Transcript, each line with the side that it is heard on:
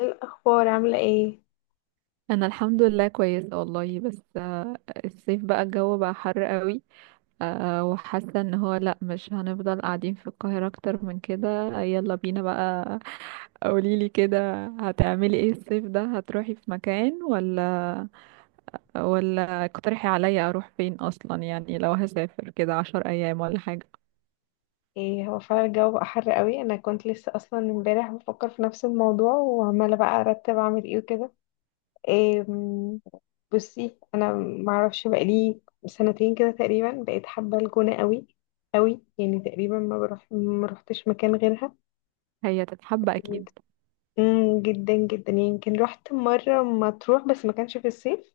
left: إيه الأخبار عاملة ايه؟
right: انا الحمد لله كويسه والله بس الصيف بقى الجو بقى حر قوي. وحاسه ان هو لا مش هنفضل قاعدين في القاهره اكتر من كده، يلا بينا بقى. قوليلي كده هتعملي ايه الصيف ده، هتروحي في مكان ولا اقترحي عليا اروح فين اصلا، يعني لو هسافر كده 10 ايام ولا حاجه.
left: ايه، هو فعلا الجو بقى حر قوي. انا كنت لسه اصلا امبارح بفكر في نفس الموضوع، وعمالة بقى ارتب اعمل ايه وكده. إيه، بصي انا معرفش، بقالي 2 سنتين كده تقريبا بقيت حابة الجونة قوي قوي. يعني تقريبا ما روحتش مكان غيرها.
right: هي تتحب اكيد.
left: جدا جدا. يعني يمكن رحت مرة مطروح بس ما كانش في الصيف.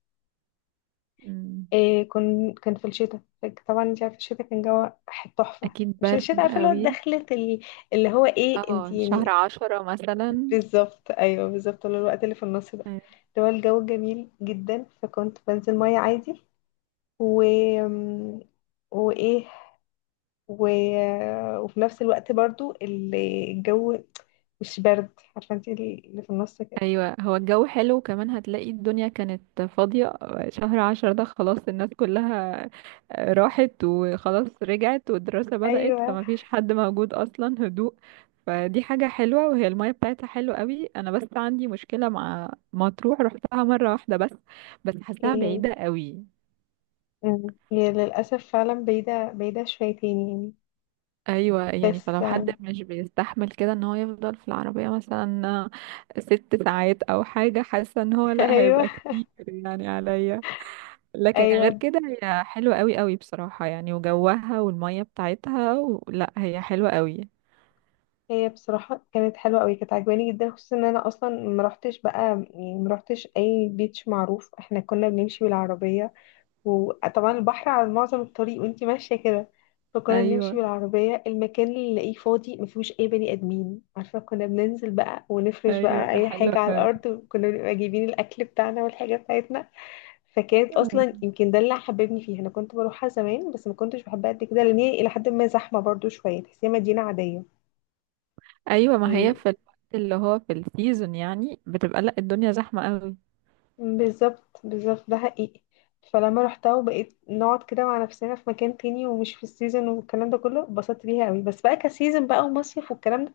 right: مم.
left: إيه، كان في الشتاء. طبعا انت عارفه الشتاء كان جو تحفه.
right: اكيد
left: مش
right: برد
left: الشتاء عارفه اللي هو،
right: قوي.
left: دخلت اللي هو ايه، انت
right: اه، شهر
left: يعني.
right: عشرة مثلا.
left: بالظبط، ايوه بالظبط، اللي هو الوقت اللي في النص ده، اللي هو الجو جميل جدا، فكنت بنزل ميه عادي. و وايه و... وفي نفس الوقت برضو الجو مش برد، عارفه انت اللي في النص كده.
right: ايوه هو الجو حلو، وكمان هتلاقي الدنيا كانت فاضية. شهر 10 ده خلاص الناس كلها راحت وخلاص رجعت والدراسة بدأت،
left: ايوه.
right: فمفيش حد موجود اصلا، هدوء. فدي حاجة حلوة، وهي المية بتاعتها حلوة قوي. انا بس عندي مشكلة مع مطروح، رحتها مرة واحدة بس. بس حاساها
left: إيه.
right: بعيدة قوي.
left: هي للاسف فعلا بعيده، بعيده شويتين يعني.
right: ايوه، يعني
left: بس
right: فلو حد مش بيستحمل كده ان هو يفضل في العربية مثلا 6 ساعات او حاجة، حاسة ان هو لا
left: ايوه
right: هيبقى كتير يعني عليا. لكن غير
left: ايوه.
right: كده هي حلوة قوي قوي بصراحة، يعني وجوها والمية بتاعتها لا هي حلوة قوي.
left: هي بصراحه كانت حلوه قوي، كانت عجباني جدا، خصوصا ان انا اصلا ما رحتش بقى، يعني ما رحتش اي بيتش معروف. احنا كنا بنمشي بالعربيه، وطبعا البحر على معظم الطريق وانتي ماشيه كده. فكنا بنمشي
right: ايوه.
left: بالعربيه، المكان اللي نلاقيه فاضي ما فيهوش اي بني ادمين، عارفه، كنا بننزل بقى ونفرش
right: ايوه
left: بقى
right: ده
left: اي
right: حلو
left: حاجه على
right: قوي.
left: الارض، وكنا بنبقى جايبين الاكل بتاعنا والحاجه بتاعتنا. فكانت اصلا يمكن ده اللي حببني فيها. انا كنت بروحها زمان بس ما كنتش بحبها قد كده، لان هي الى حد ما زحمه برضو شويه، تحسيها مدينه عاديه.
right: ايوه ما هي في الوقت اللي هو في السيزون يعني بتبقى لا الدنيا زحمة قوي.
left: بالظبط بالظبط، ده حقيقي. فلما روحتها وبقيت نقعد كده مع نفسنا في مكان تاني ومش في السيزون والكلام ده كله، اتبسطت بيها قوي، بس بقى كسيزون بقى ومصيف والكلام ده،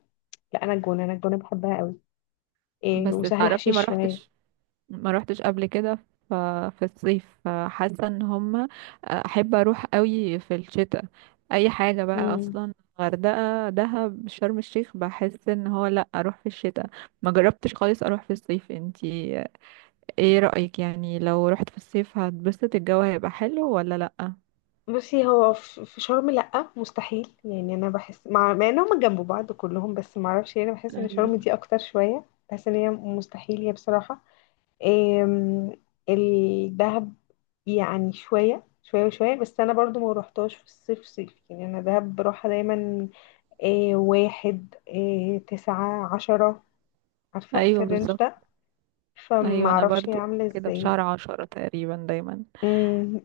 left: لا. انا الجونه بحبها قوي. إيه،
right: بس
left: وسهل
right: تعرفي ما
left: حشيش شويه.
right: روحتش ما روحتش قبل كده. ف- في الصيف، فحاسه ان هما احب اروح قوي في الشتاء اي حاجه بقى
left: امم
right: اصلا. غردقه، دهب، شرم الشيخ، بحس ان هو لا اروح في الشتاء. ما جربتش خالص اروح في الصيف. انتي ايه رايك، يعني لو رحت في الصيف هتبسط، الجو هيبقى حلو ولا لا؟
left: بصي هو في شرم لأ، مستحيل. يعني انا بحس مع انهم جنب بعض كلهم، بس ما اعرفش، يعني انا بحس ان شرم
right: أيوة.
left: دي اكتر شويه. بحس ان هي مستحيل، هي بصراحه. آم، الدهب يعني شوية شوية وشوية، بس أنا برضو ما روحتهاش في الصيف صيف، يعني أنا دهب بروحها دايما. واحد، 9 10، عارفة في
right: ايوه
left: الرينج
right: بالظبط.
left: ده،
right: ايوه انا
left: فمعرفش هي
right: برضو
left: عاملة
right: كده، في
left: ازاي.
right: شهر 10 تقريبا دايما.
left: مم،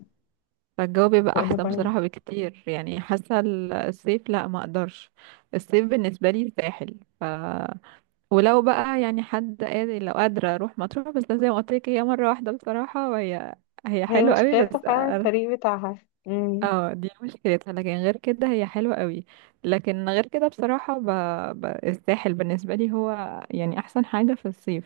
right: فالجو بيبقى
left: وأنا
right: احسن
left: برضو.
right: بصراحة بكتير، يعني حاسة الصيف لا ما اقدرش. الصيف بالنسبة لي الساحل ولو بقى يعني حد قادر، لو قادرة اروح مطروح، بس زي ما قلت لك هي مرة واحدة بصراحة، وهي هي
left: هي
right: حلوة قوي بس
left: مشكلتها فعلا الطريق بتاعها. مم.
right: اه دي مشكلتها، لكن غير كده هي حلوة قوي. لكن غير كده بصراحة الساحل بالنسبة لي هو يعني احسن حاجة في الصيف.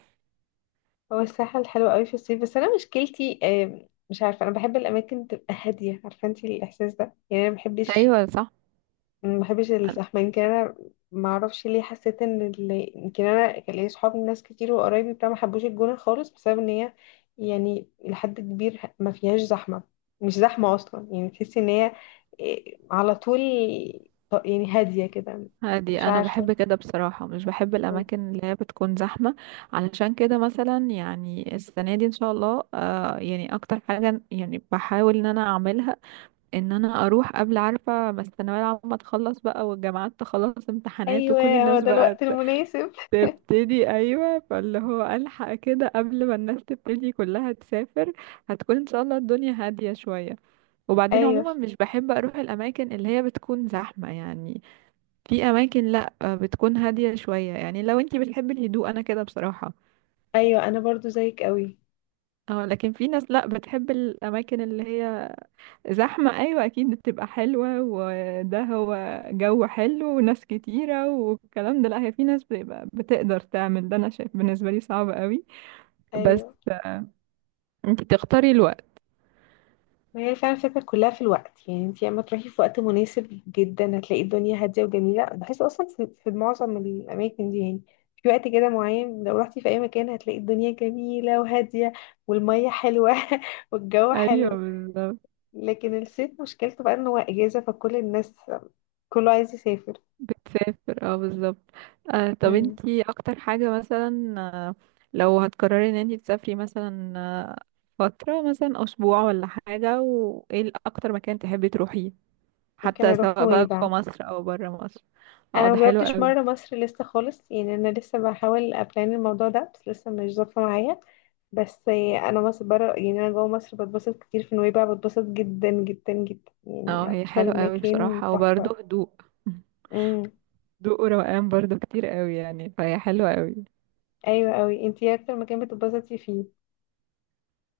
left: هو الساحل حلو قوي في الصيف، بس أنا مشكلتي مش عارفة، أنا بحب الأماكن تبقى هادية، عارفة انتي الإحساس ده؟ يعني أنا مبحبش،
right: ايوه صح.
left: ما بحبش الزحمه. يمكن انا ما اعرفش ليه، حسيت ان اللي، يمكن انا كان ليا صحاب ناس كتير وقرايبي بتاع ما حبوش الجونه خالص، بسبب ان هي يعني لحد كبير ما فيهاش زحمه، مش زحمه اصلا، يعني تحسي ان هي إيه، على طول، يعني هاديه كده.
right: هادي،
left: مش
right: انا
left: عارفه.
right: بحب كده بصراحه، مش بحب الاماكن اللي هي بتكون زحمه. علشان كده مثلا يعني السنه دي ان شاء الله، يعني اكتر حاجه يعني بحاول ان انا اعملها ان انا اروح قبل، عارفه ما الثانويه العامه تخلص بقى والجامعات تخلص امتحانات وكل
left: ايوه، هو
right: الناس
left: ده
right: بقى
left: الوقت المناسب.
right: تبتدي، ايوه، فاللي هو الحق كده قبل ما الناس تبتدي كلها تسافر. هتكون ان شاء الله الدنيا هاديه شويه. وبعدين
left: ايوه.
right: عموما مش بحب اروح الاماكن اللي هي بتكون زحمه يعني. في اماكن لا بتكون هاديه شويه، يعني لو انتي بتحبي الهدوء انا كده بصراحه.
left: ايوه انا برضو زيك قوي.
right: اه لكن في ناس لا بتحب الاماكن اللي هي زحمه، ايوه اكيد بتبقى حلوه، وده هو جو حلو وناس كتيره والكلام ده، لا هي في ناس بتبقى بتقدر تعمل ده، انا شايف بالنسبه لي صعب قوي. بس
left: ايوه،
right: انتي تختاري الوقت.
left: ما هي فعلا الفكرة كلها في الوقت. يعني انتي اما تروحي في وقت مناسب جدا، هتلاقي الدنيا هادية وجميلة. بحس اصلا في معظم الاماكن دي يعني، في وقت كده معين، لو رحتي في اي مكان هتلاقي الدنيا جميلة وهادية، والمية حلوة والجو
right: ايوه
left: حلو.
right: بالظبط.
left: لكن الصيف مشكلته بقى ان هو اجازة، فكل الناس كله عايز يسافر.
right: بتسافر اه بالظبط. طب
left: مم.
right: انتي اكتر حاجة مثلا، لو هتقرري ان انتي تسافري مثلا فترة مثلا اسبوع ولا حاجة، وايه اكتر مكان تحبي تروحيه،
left: ممكن
right: حتى
left: اروح
right: سواء بقى
left: نويبع.
right: جوه مصر او بره مصر؟ اه
left: انا
right: ده حلو
left: مجربتش
right: قوي.
left: مره مصر لسه خالص يعني، انا لسه بحاول ابلان الموضوع ده بس لسه مش ظابطه معايا. بس انا مصر، بره يعني، انا جوه مصر بتبسط كتير. في نويبع بتبسط جدا جدا جدا،
right: اه
left: يعني
right: هي
left: اكتر
right: حلو قوي
left: مكان
right: بصراحة،
left: تحفه.
right: وبرضه هدوء.
left: امم.
right: هدوء وروقان برضه كتير قوي يعني، فهي حلوة قوي.
left: ايوه قوي. انتي إيه اكتر مكان بتتبسطي فيه؟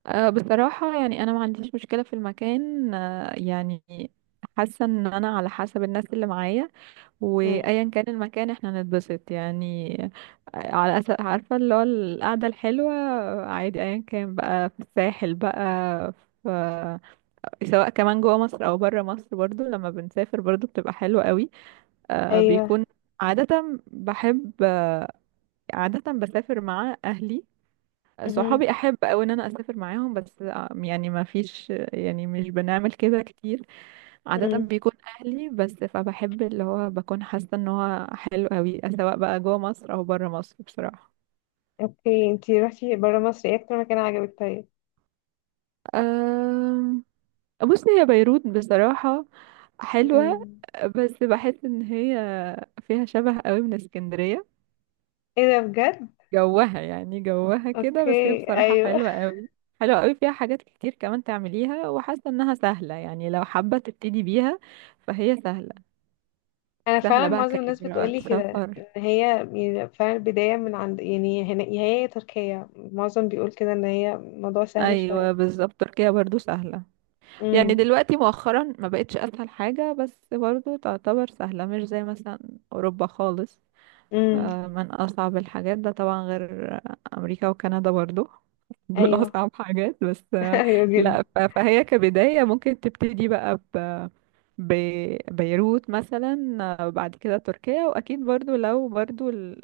right: بصراحة يعني انا ما عنديش مشكلة في المكان، يعني حاسة ان انا على حسب الناس اللي معايا،
left: امم.
right: وايا كان المكان احنا نتبسط يعني. على أساس عارفة اللي هو القعدة الحلوة، عادي ايا كان بقى، في الساحل بقى، في سواء كمان جوه مصر او بره مصر، برضو لما بنسافر برضو بتبقى حلوة قوي. آه،
left: ايوه.
right: بيكون عادة بحب آه، عادة بسافر مع اهلي.
left: امم.
right: صحابي احب قوي ان انا اسافر معاهم، بس يعني ما فيش، يعني مش بنعمل كده كتير. عادة
left: امم.
right: بيكون أهلي بس، فبحب اللي هو بكون حاسة ان هو حلو قوي، سواء بقى جوه مصر أو بره مصر بصراحة.
left: اوكي، انتي رحتي بره مصر، ايه اكتر مكان عجبك طيب؟
right: أم... بصي هي بيروت بصراحة حلوة،
left: امم.
right: بس بحس ان هي فيها شبه قوي من اسكندرية،
left: ايه ده، بجد؟
right: جوها يعني جوها كده، بس هي
left: اوكي.
right: بصراحة
left: ايوه.
right: حلوة قوي. حلوة قوي فيها حاجات كتير كمان تعمليها، وحاسة انها سهلة، يعني لو حابة تبتدي بيها فهي سهلة.
left: انا فعلا
right: سهلة بقى
left: معظم الناس
right: كإجراءات
left: بتقولي كده
right: سفر.
left: ان هي، يعني فعلا البدايه من عند، يعني هنا يا هي يا تركيا، معظم بيقول كده ان هي الموضوع سهل شويه.
right: أيوة بالظبط، تركيا برضو سهلة. يعني
left: امم.
right: دلوقتي مؤخرا ما بقتش اسهل حاجة، بس برضو تعتبر سهلة، مش زي مثلا اوروبا خالص،
left: امم.
right: من اصعب الحاجات، ده طبعا غير امريكا وكندا برضو. دول
left: ايوه
right: اصعب حاجات، بس
left: ايوه جدا.
right: لا فهي كبداية ممكن تبتدي بقى بيروت مثلا، بعد كده تركيا، واكيد برضو لو برضو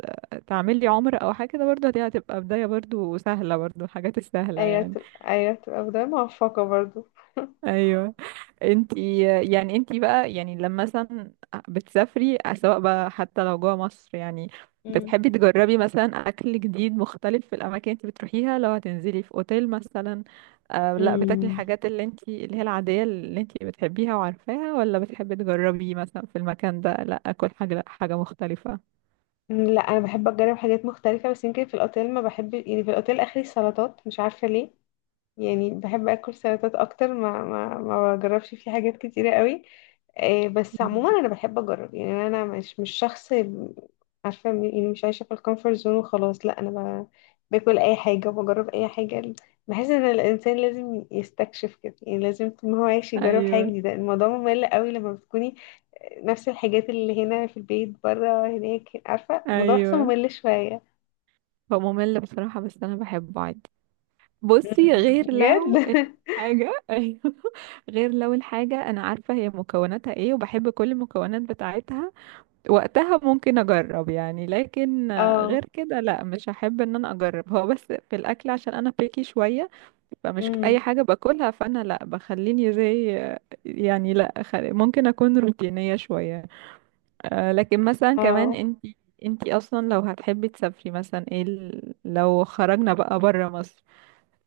right: تعمل لي عمرة او حاجة كده برضو، دي هتبقى بداية برضو سهلة، برضو الحاجات السهلة
left: ايوه
right: يعني.
left: تبقى، ايوه تبقى بدايه موفقه برضو.
right: ايوه انت، يعني انت بقى يعني لما مثلا بتسافري سواء بقى حتى لو جوه مصر يعني،
left: امم.
right: بتحبي تجربي مثلا اكل جديد مختلف في الاماكن انت بتروحيها؟ لو هتنزلي في اوتيل مثلا، لا بتاكلي
left: امم.
right: الحاجات اللي انت اللي هي العادية اللي انت بتحبيها وعارفاها، ولا بتحبي تجربي مثلا في المكان ده لا اكل حاجة، لا حاجة مختلفة؟
left: لا، انا بحب اجرب حاجات مختلفه، بس يمكن في الاوتيل ما بحب، يعني في الاوتيل اخري السلطات، مش عارفه ليه. يعني بحب اكل سلطات اكتر، ما بجربش فيه حاجات كتيره قوي. بس عموما
right: مم.
left: انا بحب اجرب. يعني انا مش شخص، عارفه، يعني مش عايشه في الكومفورت زون وخلاص، لا. انا باكل اي حاجه وبجرب اي حاجه. بحس ان الانسان لازم يستكشف كده، يعني لازم طول ما هو عايش يجرب حاجه
right: ايوه.
left: جديده. الموضوع ممل قوي لما بتكوني نفس الحاجات اللي هنا في البيت، بره هناك، عارفه، الموضوع بحسه
right: ايوه
left: ممل شويه.
right: هو ممل بصراحة، بس انا بحبه عادي. بصي
left: مم.
right: غير
left: بجد
right: لو الحاجة، أيوه، غير لو الحاجة أنا عارفة هي مكوناتها إيه وبحب كل المكونات بتاعتها، وقتها ممكن أجرب يعني. لكن
left: اه.
right: غير كده لا مش هحب إن أنا أجرب، هو بس في الأكل عشان أنا بيكي شوية، فمش أي
left: امم.
right: حاجة باكلها، فأنا لا بخليني زي، يعني لا ممكن أكون روتينية شوية. لكن مثلا كمان
left: اه.
right: أنتي أصلا لو هتحبي تسافري مثلا إيه لو خرجنا بقى برا مصر،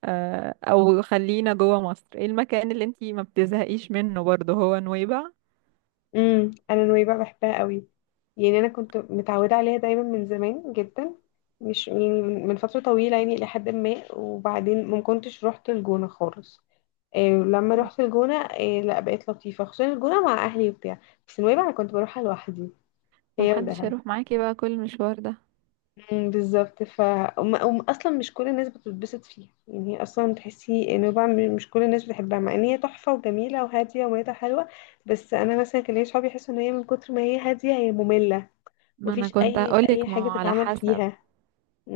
right: او خلينا جوه مصر، ايه المكان اللي انتي ما بتزهقيش منه برضه، هو نويبع؟
left: امم. انا نويبع بحبها قوي، يعني انا كنت متعوده عليها دايما من زمان جدا، مش يعني من فتره طويله، يعني الى حد ما. وبعدين ما كنتش رحت الجونه خالص. إيه، لما رحت الجونه، إيه، لا بقيت لطيفه، خصوصا الجونه مع اهلي وبتاع. بس نويبع انا كنت بروحها لوحدي،
right: ما
left: هي
right: محدش
left: ودهب.
right: هيروح معاكي بقى كل المشوار ده.
left: امم. بالظبط. اصلا مش كل الناس بتتبسط فيها يعني، هي اصلا تحسي نويبع، مش كل الناس بتحبها، مع ان هي تحفه وجميله وهاديه وميتها حلوه. بس انا مثلا كان ليا صحابي يحسوا ان هي من كتر ما هي هاديه هي ممله،
right: ما انا
left: مفيش
right: كنت
left: اي
right: هقولك ما
left: حاجه
right: هو على
left: تتعمل
right: حسب.
left: فيها.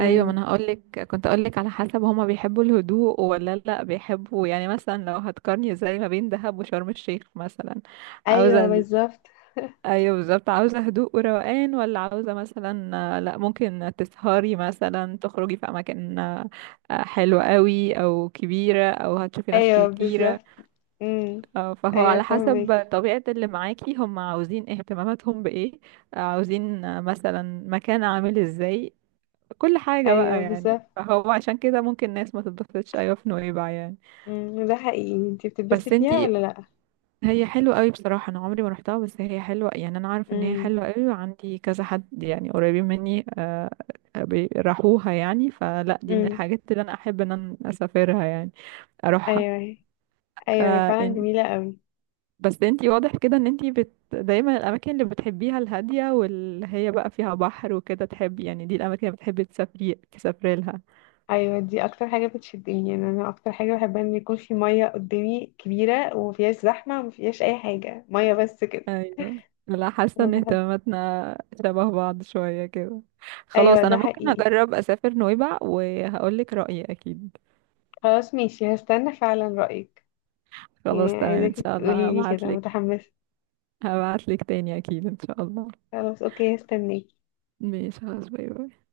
right: ايوه ما انا هقولك، كنت هقولك على حسب هما بيحبوا الهدوء ولا لا بيحبوا، يعني مثلا لو هتقارني زي ما بين دهب وشرم الشيخ مثلا، عاوزه
left: ايوه بالظبط.
right: ايوه بالظبط، عاوزه هدوء وروقان، ولا عاوزه مثلا لا ممكن تسهري مثلا تخرجي في اماكن حلوه قوي او كبيره او هتشوفي ناس
left: ايوه
right: كتيره؟
left: بالظبط. امم.
right: اه فهو
left: ايوه،
right: على
left: فاهمك.
right: حسب طبيعة اللي معاكي، هم عاوزين اهتماماتهم بإيه، عاوزين مثلا مكان عامل ازاي، كل حاجة بقى
left: ايوه
right: يعني،
left: بالظبط.
right: فهو عشان كده ممكن ناس ما تتبسطش أيوة في نويبع يعني.
left: امم، ده حقيقي. انت بتتبسطي
right: بس
left: فيها
right: انتي،
left: ولا لا؟
right: هي حلوة قوي بصراحة، أنا عمري ما روحتها، بس هي حلوة يعني، أنا عارفة إن هي
left: امم.
right: حلوة قوي، وعندي كذا حد يعني قريبين مني، راحوها يعني، فلا دي من
left: امم.
right: الحاجات اللي أنا أحب إن أنا أسافرها يعني
left: ايوه. ايوه، هي فعلا
right: أروحها.
left: جميله قوي.
right: بس انتي واضح كده ان انتي دايما الاماكن اللي بتحبيها الهاديه، واللي هي بقى فيها بحر وكده تحبي يعني، دي الاماكن اللي بتحبي تسافري لها.
left: ايوه، دي اكتر حاجه بتشدني. يعني انا اكتر حاجه بحبها ان يكون في ميه قدامي كبيره، ومفيهاش زحمه، ومفيهاش اي حاجه، ميه بس كده.
right: ايوه، لا حاسه
left: انا
right: ان
left: بحب.
right: اهتماماتنا شبه بعض شويه كده.
left: ايوه
right: خلاص
left: ده
right: انا ممكن
left: حقيقي.
right: اجرب اسافر نويبع وهقول لك رايي اكيد.
left: خلاص ماشي، هستنى فعلا رايك.
right: خلاص
left: يعني
right: تمام ان
left: عايزاكي
right: شاء الله
left: تقولي لي
right: هبعت
left: كده
right: لك.
left: متحمسه.
right: هبعت لك تاني اكيد ان شاء الله.
left: خلاص اوكي، هستناك.
right: ماشي خلاص، باي باي.